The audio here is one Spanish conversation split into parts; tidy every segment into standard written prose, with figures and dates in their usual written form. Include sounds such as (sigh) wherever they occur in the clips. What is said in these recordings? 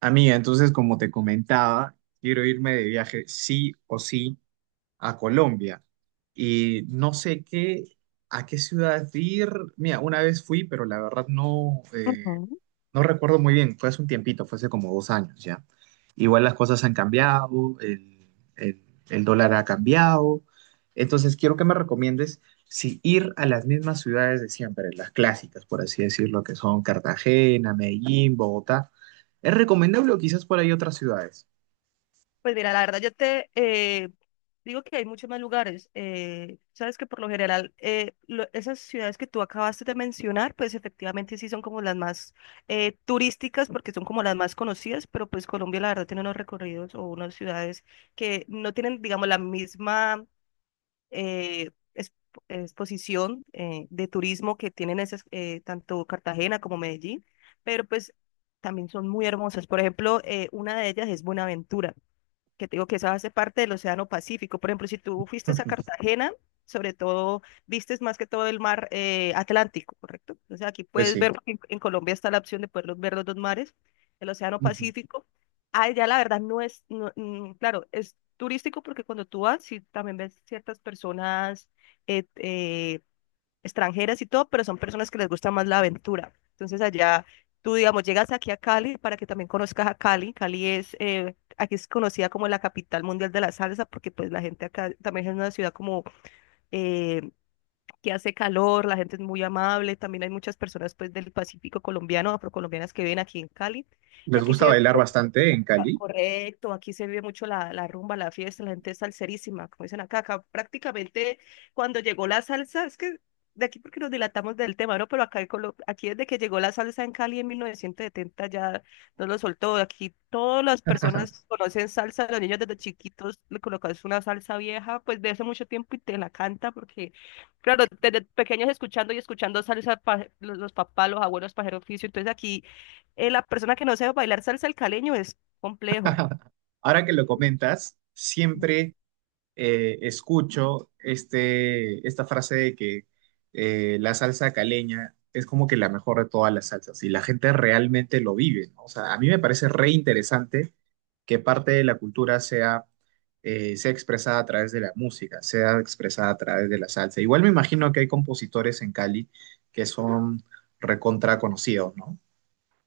Amiga, entonces, como te comentaba, quiero irme de viaje sí o sí a Colombia. Y no sé qué, a qué ciudad ir. Mira, una vez fui, pero la verdad no, Ujú. no recuerdo muy bien, fue hace un tiempito, fue hace como dos años ya. Igual las cosas han cambiado, el- el dólar ha cambiado. Entonces, quiero que me recomiendes si ir a las mismas ciudades de siempre, las clásicas, por así decirlo, que son Cartagena, Medellín, Bogotá. ¿Es recomendable o quizás por ahí otras ciudades? Pues mira, la verdad yo te digo que hay muchos más lugares. Sabes que por lo general esas ciudades que tú acabaste de mencionar, pues efectivamente sí son como las más turísticas porque son como las más conocidas, pero pues Colombia la verdad tiene unos recorridos o unas ciudades que no tienen, digamos, la misma eh, es- exposición de turismo que tienen esas, tanto Cartagena como Medellín, pero pues también son muy hermosas. Por ejemplo, una de ellas es Buenaventura, que te digo que esa hace parte del Océano Pacífico. Por ejemplo, si tú fuiste a (laughs) Cartagena, sobre todo, vistes más que todo el mar Atlántico, ¿correcto? Entonces aquí Pues puedes sí. ver, porque en Colombia está la opción de poder ver los dos mares, el Océano Ujú. Pacífico. Ah, ya la verdad no es, mm, claro, es turístico porque cuando tú vas, sí, también ves ciertas personas eh, eh, extranjeras y todo, pero son personas que les gusta más la aventura. Entonces allá tú, digamos, llegas aquí a Cali para que también conozcas a Cali. Cali es, aquí es conocida como la capital mundial de la salsa porque pues la gente acá también es una ciudad como eh, que hace calor, la gente es muy amable, también hay muchas personas pues del Pacífico colombiano, afrocolombianas que viven aquí en Cali. Y Les aquí se gusta ve bailar mucho. bastante en Ah, Cali. correcto, aquí se vive mucho la rumba, la fiesta, la gente es salserísima, como dicen acá. Acá prácticamente cuando llegó la salsa, es que de aquí porque nos dilatamos del tema, ¿no? Pero acá en aquí desde que llegó la salsa en Cali en 1970 ya no lo soltó, aquí todas las personas conocen salsa, los niños desde chiquitos le colocas una salsa vieja, pues de hace mucho tiempo y te la canta porque, claro, desde pequeños escuchando y escuchando salsa, los papás, los abuelos, pajeros oficio, entonces aquí la persona que no sabe bailar salsa al caleño es complejo. Ahora que lo comentas, siempre escucho esta frase de que la salsa caleña es como que la mejor de todas las salsas y la gente realmente lo vive, ¿no? O sea, a mí me parece re interesante que parte de la cultura sea, sea expresada a través de la música, sea expresada a través de la salsa. Igual me imagino que hay compositores en Cali que son recontra conocidos, ¿no?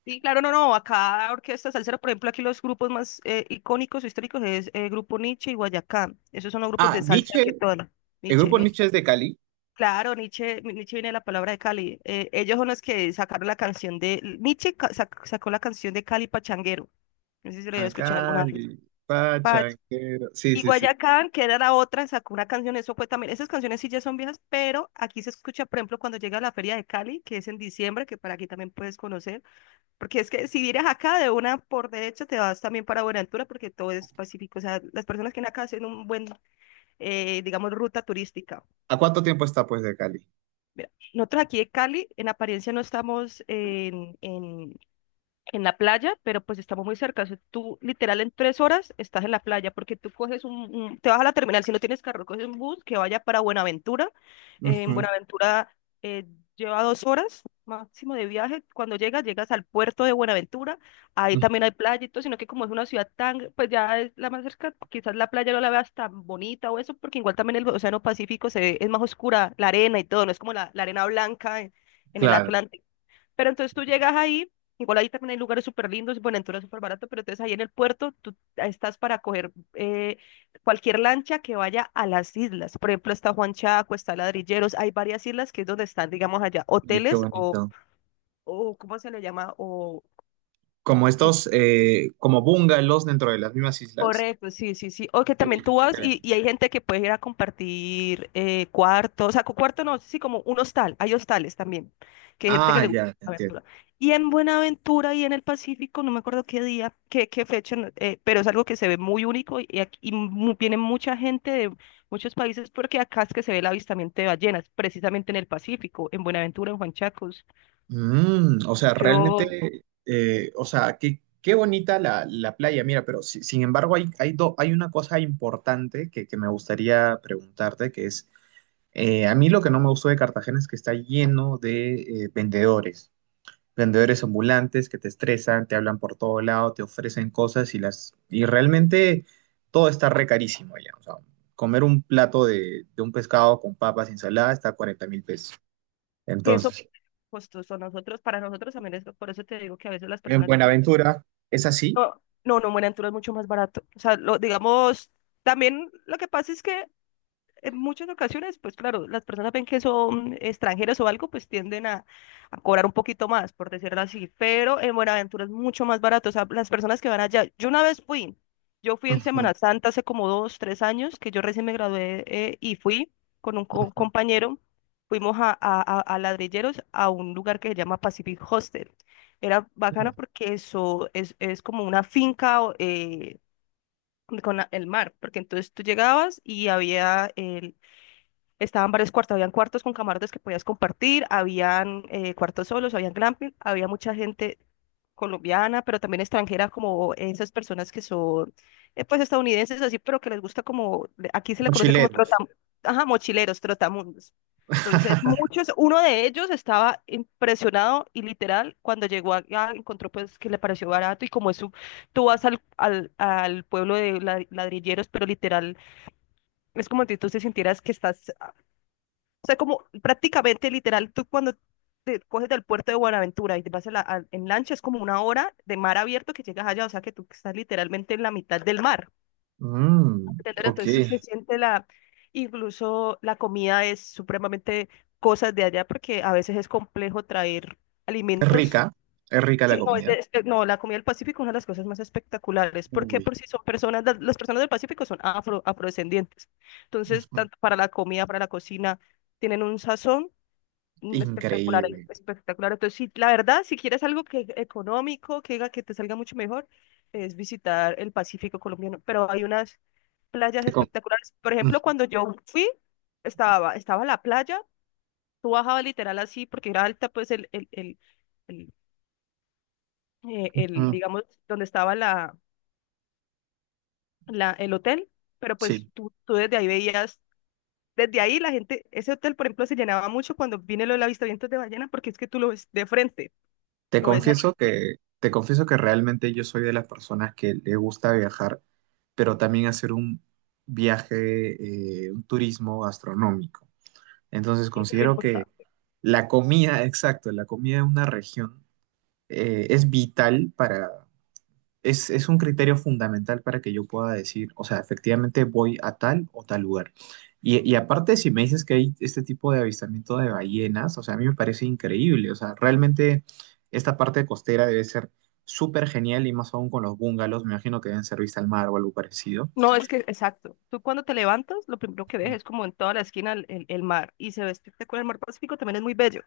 Sí, claro, no, no, acá orquesta salsera, por ejemplo, aquí los grupos más icónicos o históricos es Grupo Nietzsche y Guayacán. Esos son los grupos Ah, de salsa Nietzsche, que tocan. el Nietzsche, grupo Nietzsche. Nietzsche es de Cali. Claro, Nietzsche, Nietzsche viene de la palabra de Cali. Ellos son los que sacaron la canción de. Nietzsche sacó la canción de Cali Pachanguero. No sé si lo había A escuchado alguna vez. Cali, pachanguero. Sí, Y sí, sí. Guayacán, que era la otra, sacó una canción, eso fue también, esas canciones sí ya son viejas, pero aquí se escucha, por ejemplo, cuando llega a la Feria de Cali, que es en diciembre, que para aquí también puedes conocer, porque es que si vienes acá de una por derecha, te vas también para Buenaventura, porque todo es pacífico, o sea, las personas que vienen acá hacen un buen, digamos, ruta turística. ¿A cuánto tiempo está pues de Cali? Mira, nosotros aquí de Cali, en apariencia no estamos en la playa, pero pues estamos muy cerca. O sea, tú literal en 3 horas estás en la playa porque tú coges te vas a la terminal, si no tienes carro, coges un bus que vaya para Buenaventura. En Ujú. Buenaventura eh, lleva 2 horas máximo de viaje. Cuando llegas, llegas al puerto de Buenaventura. Ahí Mm, también hay playa y todo, sino que como es una ciudad tan, pues ya es la más cerca, quizás la playa no la veas tan bonita o eso, porque igual también el Océano Pacífico es más oscura, la arena y todo, no es como la arena blanca en el claro, Atlántico. Pero entonces tú llegas ahí, igual ahí también hay lugares súper lindos, y Buenaventura es súper barato, pero entonces ahí en el puerto tú estás para coger cualquier lancha que vaya a las islas. Por ejemplo, está Juan Chaco, está Ladrilleros, hay varias islas que es donde están, digamos, allá y qué hoteles, o, bonito. o ¿cómo se le llama? O Como estos, como bungalows dentro de las mismas islas. correcto, sí, sí, sí. O que Oye, también qué tú vas chévere. y hay gente que puede ir a compartir cuarto, o sea, cuarto no, sí, como un hostal. Hay hostales también, que hay gente que Ah, le gusta ya, te la entiendo. aventura. Y en Buenaventura y en el Pacífico, no me acuerdo qué día, qué fecha, pero es algo que se ve muy único y aquí y viene mucha gente de muchos países porque acá es que se ve el avistamiento de ballenas, precisamente en el Pacífico, en Buenaventura, en Juan Chacos. Mm, o sea, Yo, realmente, o sea, qué, qué bonita la, la playa. Mira, pero sin embargo hay, hay, hay una cosa importante que me gustaría preguntarte, que es, a mí lo que no me gustó de Cartagena es que está lleno de vendedores. Vendedores ambulantes que te estresan, te hablan por todo lado, te ofrecen cosas y las y realmente todo está re carísimo ya. O sea, comer un plato de un pescado con papas y ensalada está a 40 mil pesos. que eso Entonces, costoso, nosotros, para nosotros también es, por eso te digo que a veces las en personas de Colombia. Buenaventura es así. No, no, no, Buenaventura es mucho más barato. O sea, lo, digamos, también lo que pasa es que en muchas ocasiones, pues claro, las personas ven que son extranjeros o algo, pues tienden a, cobrar un poquito más, por decirlo así, pero en Buenaventura es mucho más barato, o sea, las personas que van allá, yo una vez fui, yo fui en Ujú, Semana Santa hace como dos, tres años, que yo recién me gradué y fui con un ujú. compañero, fuimos a Ladrilleros, a un lugar que se llama Pacific Hostel. Era bacano Mm, porque eso es como una finca o, con el mar, porque entonces tú llegabas y había el. Estaban varios cuartos, habían cuartos con camarotes que podías compartir, habían cuartos solos, habían glamping, había mucha gente colombiana, pero también extranjera, como esas personas que son, pues, estadounidenses, así, pero que les gusta como, aquí se le conoce como mochileros. trotam, ajá, mochileros, trotamundos. Entonces, (laughs) muchos, uno de ellos estaba impresionado y literal, cuando llegó acá, encontró pues que le pareció barato y como es su, tú vas al pueblo de Ladrilleros, pero literal, es como si tú te sintieras que estás, o sea, como prácticamente literal, tú cuando te coges del puerto de Buenaventura y te vas a en lancha, es como 1 hora de mar abierto que llegas allá, o sea que tú estás literalmente en la mitad del mar. Mm, ¿Entender? ok. Entonces sí se siente la, incluso la comida es supremamente cosas de allá porque a veces es complejo traer alimentos. rica, es rica la Sí, no, es comida. No, la comida del Pacífico es una de las cosas más espectaculares porque Uy, por si son personas, las personas del Pacífico son afro, afrodescendientes. Entonces, ujú. tanto para la comida, para la cocina, tienen un sazón espectacular, Increíble. espectacular. Entonces, sí, la verdad, si quieres algo que económico, que, haga que te salga mucho mejor, es visitar el Pacífico colombiano. Pero hay unas playas Te com- espectaculares. Por ujú. ejemplo, cuando yo fui, estaba la playa, tú bajabas literal así, porque era alta, pues el, el, el, el, eh, el, Mm, digamos, donde estaba la, el hotel, pero pues sí. tú desde ahí veías, desde ahí la gente, ese hotel, por ejemplo, se llenaba mucho cuando viene lo del avistamiento de ballenas, porque es que tú lo ves de frente, lo ves ahí. Te confieso que realmente yo soy de las personas que le gusta viajar, pero también hacer un viaje, un turismo gastronómico. Entonces Sí, eso es lo considero que importante. la comida, (laughs) exacto, la comida de una región es vital para, es un criterio fundamental para que yo pueda decir, o sea, efectivamente voy a tal o tal lugar. Y aparte, si me dices que hay este tipo de avistamiento de ballenas, o sea, a mí me parece increíble. O sea, realmente esta parte costera debe ser súper genial y más aún con los bungalows, me imagino que deben ser vista al mar o algo parecido. No, (laughs) es que, exacto. Tú cuando te levantas, lo primero que ves es como en toda la esquina el mar. Y se ve espectacular. El mar Pacífico también es muy bello.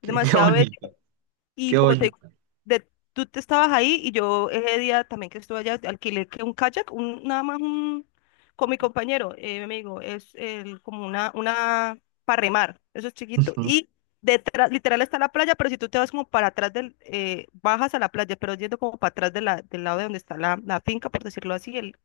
Es Qué, qué demasiado bello. bonito, Y qué como te digo, bonito. de- tú te estabas ahí y yo ese día también que estuve allá, alquilé que un kayak, un, nada más un, con mi compañero, mi amigo, es el, como una, para remar. Eso es chiquito. Y (laughs) detrás, literal está la playa, pero si tú te vas como para atrás del, bajas a la playa, pero yendo como para atrás de la, del lado de donde está la finca, por decirlo así, el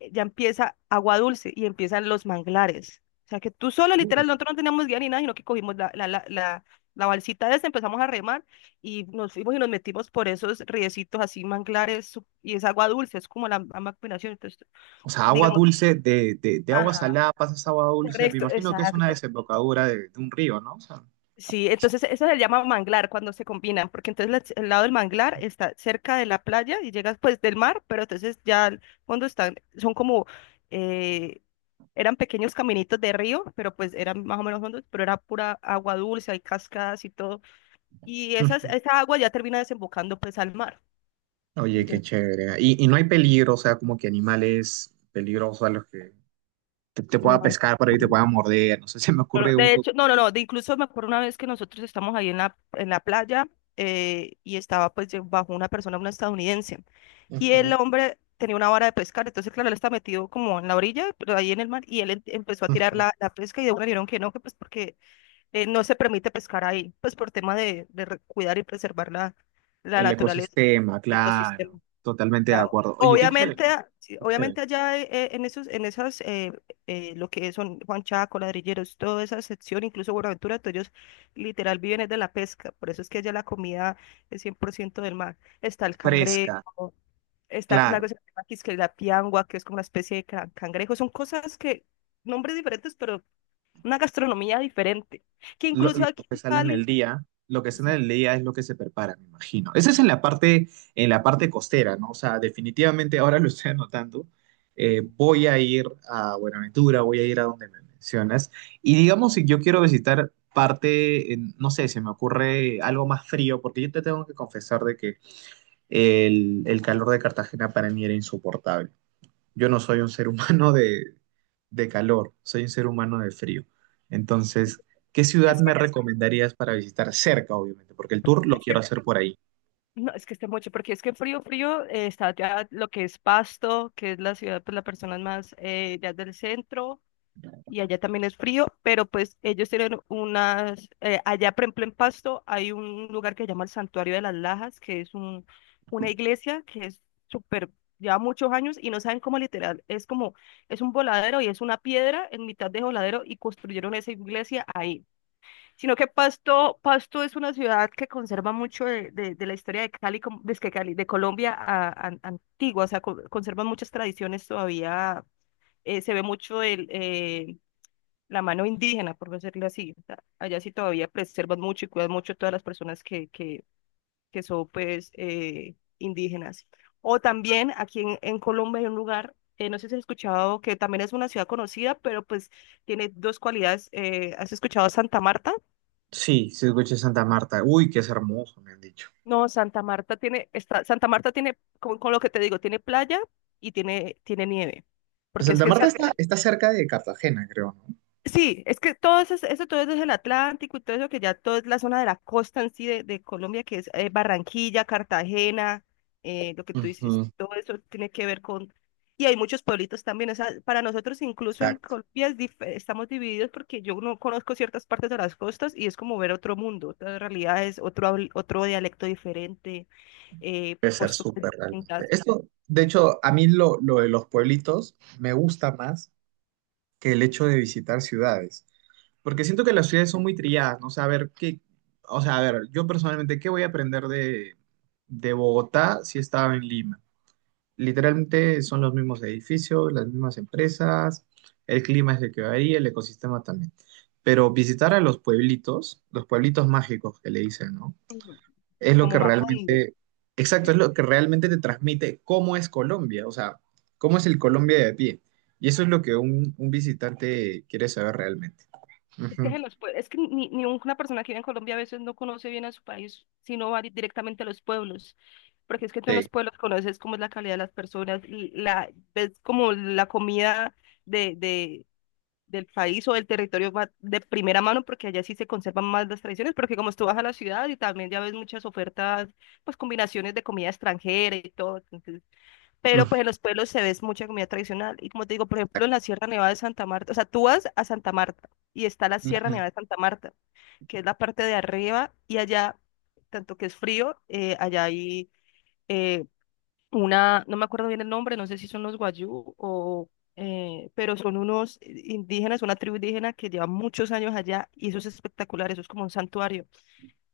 ya empieza agua dulce y empiezan los manglares. O sea que tú solo, Ujú. literal, nosotros no teníamos guía ni nada, sino que cogimos la balsita esa, empezamos a remar y nos fuimos y nos metimos por esos riecitos así, manglares, y es agua dulce, es como la misma combinación. Entonces, O sea, agua digamos, dulce, de agua ajá, salada pasas a agua dulce, me correcto, imagino que es una exacto. desembocadura de un río, ¿no? O sea, Sí, entonces eso se llama manglar cuando se combinan, porque entonces el lado del manglar está cerca de la playa y llegas pues del mar, pero entonces ya cuando están, son como, eh, eran pequeños caminitos de río, pero pues eran más o menos hondos, pero era pura agua dulce, hay cascadas y todo. Y esas, (laughs) esa agua ya termina desembocando pues al mar. oye, qué Entonces, chévere. Y no hay peligro, o sea, como que animales peligrosos a los que te no, pueda pescar por ahí, te pueda morder. No sé, (laughs) se me no, no, ocurre un de poco hecho, no, no, el no, de incluso me acuerdo una vez que nosotros estamos ahí en la playa y estaba pues bajo una persona, una estadounidense. Y ujú. el hombre tenía una vara de pescar, entonces claro, él está metido como en la orilla, pero ahí en el mar, y él empezó a tirar Ujú. la pesca y de una le dijeron que no, que pues porque no se permite pescar ahí, pues por tema de, cuidar y preservar la, la El naturaleza, ecosistema, el ecosistema. claro. Totalmente de Ah, acuerdo. Oye, qué chévere. Obviamente, sí, Qué chévere. obviamente allá en esos, lo que son Juan Chaco, Ladrilleros, toda esa sección, incluso Buenaventura, todos ellos literal viven es de la pesca, por eso es que allá la comida es 100% del mar. Está el Fresca, cangrejo, está una claro. cosa que se llama quisque la piangua, que es como una especie de cangrejo, son cosas que, nombres diferentes, pero una gastronomía diferente, que incluso Lo aquí que en sale en el Cali, día, lo que o sale sea, en el día es lo que se prepara, me imagino. Esa es en la parte costera, ¿no? O sea, definitivamente ahora lo estoy anotando. Voy a ir a Buenaventura, voy a ir a donde me mencionas. Y digamos, si yo quiero visitar parte, en- no sé, se me ocurre algo más frío, porque yo te tengo que confesar de que el calor de Cartagena para mí era insoportable. Yo no soy un ser (laughs) humano de calor, soy un ser humano de frío. Entonces, ¿qué ciudad es me que, recomendarías para visitar cerca, obviamente? Porque el tour lo es que, quiero hacer por ahí. no, es que esté mucho, porque es que frío, frío, está ya lo que es Pasto, que es la ciudad, pues la persona más ya del centro, y allá también es frío, pero pues ellos tienen unas, allá por ejemplo en Pasto hay un lugar que se llama el Santuario de las Lajas, que es un, una iglesia que es súper, lleva muchos años y no saben cómo literal, es como, es un voladero y es una piedra en mitad de voladero y construyeron esa iglesia ahí. Sino que Pasto es una ciudad que conserva mucho de, de la historia de Cali, como- de, que Cali, de Colombia antigua, o sea, conservan muchas tradiciones todavía, se ve mucho el, la mano indígena, por decirlo así, o sea, allá sí todavía preservan mucho y cuidan mucho todas las personas que son pues indígenas. O también aquí en Colombia hay un lugar, no sé si has escuchado, que también es una ciudad conocida, pero pues tiene dos cualidades, ¿has escuchado Santa Marta? Sí, sí, escuché Santa Marta. Uy, qué es hermoso, me han dicho. No, Santa Marta tiene, con lo que te digo, tiene playa y tiene, tiene nieve. Pues Porque es Santa que en Marta está, está cerca de Cartagena, creo, ¿no? sí, es que todo eso, todo eso es el Atlántico y todo eso que ya todo es la zona de la costa en sí de Colombia, que es Barranquilla, Cartagena, lo que tú dices, Ujú. todo eso tiene que ver con... Y hay muchos pueblitos también, o sea, para nosotros incluso en Exacto, Colombia es estamos divididos porque yo no conozco ciertas partes de las costas y es como ver otro mundo, otra realidad es otro, otro dialecto diferente debe ser posturas súper realmente. distintas, Esto, de hecho, a mí lo de los pueblitos me gusta más que el hecho de visitar ciudades. Porque siento que las ciudades son muy trilladas, ¿no? O sea, a ver, ¿qué, o sea, a ver, yo personalmente, ¿qué voy a aprender de Bogotá si estaba en Lima? Literalmente son los mismos edificios, las mismas empresas, el clima es el que varía, el ecosistema también. Pero visitar a los pueblitos mágicos que le dicen, ¿no? ujú, Es lo que como Macondo. realmente, exacto, es lo que realmente te transmite cómo es Colombia, o sea, cómo es el Colombia de a pie. Y eso es lo que un visitante quiere saber realmente. Es que, Ujú, es que ni una persona que vive en Colombia a veces no conoce bien a su país, sino va directamente a los pueblos, porque es que tú en sí. los pueblos conoces cómo es la calidad de las personas, l- la, ves como la comida de, de, del país o del territorio va de primera mano, porque allá sí se conservan más las tradiciones, porque como tú vas a la ciudad y también ya ves muchas ofertas, pues combinaciones de comida extranjera y todo, pero Ujú, pues en los pueblos se ve mucha comida tradicional. Y como te digo, por ejemplo, en la Sierra Nevada de Santa Marta, o sea, tú vas a Santa Marta y está la Sierra ujú, Nevada de Santa Marta, que es la parte de arriba y allá, tanto que es frío, allá hay eh, una, no me acuerdo bien el nombre, no sé si son los Guayú o, pero son unos indígenas, una tribu indígena que lleva muchos años allá y eso es espectacular, eso es como un santuario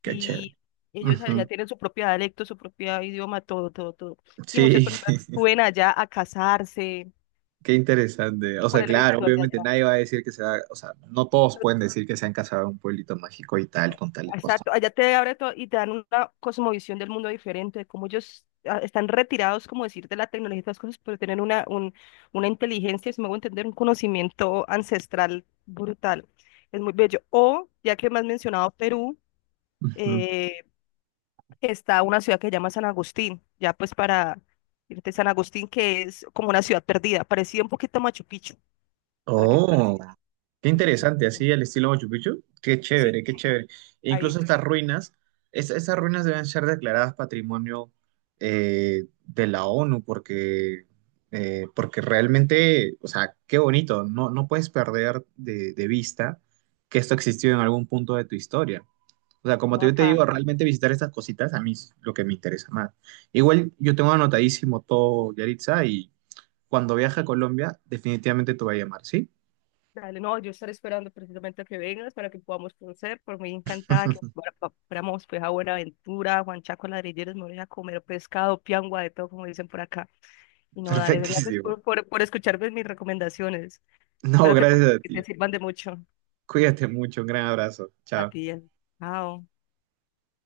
qué chévere. y ellos Ujú, allá tienen su propio dialecto, su propio idioma, todo, todo, todo. Y muchas sí, personas (laughs) suben allá a casarse qué interesante. O por sea, el claro, ritual de obviamente allá. nadie va a decir que sea, o sea, no todos No, pueden decir que se han casado en un pueblito mágico y tal, no, con tales cosas. exacto, allá te abre todo y te dan una cosmovisión del mundo diferente, de cómo ellos ah, están retirados, como decir, de la tecnología y todas las cosas, pero tienen una, un, una inteligencia, si me hago entender, un conocimiento ancestral brutal. Es muy bello. O, ya que me has mencionado Perú, eh, está una ciudad que se llama San Agustín, ya pues para irte a San Agustín, que es como una ciudad perdida, parecía un poquito a Machu Picchu, para que Oh, qué entonces, interesante, bueno, así al estilo Machu Picchu. Qué sí, chévere, qué chévere. E ahí incluso te estas ruinas, estas ruinas deben ser declaradas patrimonio de la ONU porque, porque realmente, o sea, qué bonito. No, no puedes perder de vista que esto existió en algún punto de tu historia. O sea, como no, te, yo te acá, digo, acá. realmente visitar estas cositas a mí es lo que me interesa más. Igual yo tengo anotadísimo todo, Yaritza, y cuando viaje a Colombia, definitivamente te voy a llamar, ¿sí? Dale, no, yo estaré esperando precisamente a que vengas para que podamos conocer, por muy encantada que fuéramos pues a Buenaventura, a Juan Chaco, Ladrilleros, me voy a comer pescado, piangua, de todo, como dicen por acá. Y no, dale, gracias Perfectísimo. Por escucharme mis recomendaciones. No, Espero gracias a que te ti. sirvan de mucho Cuídate mucho. Un gran abrazo. a Chao. ti. Eh. Chao.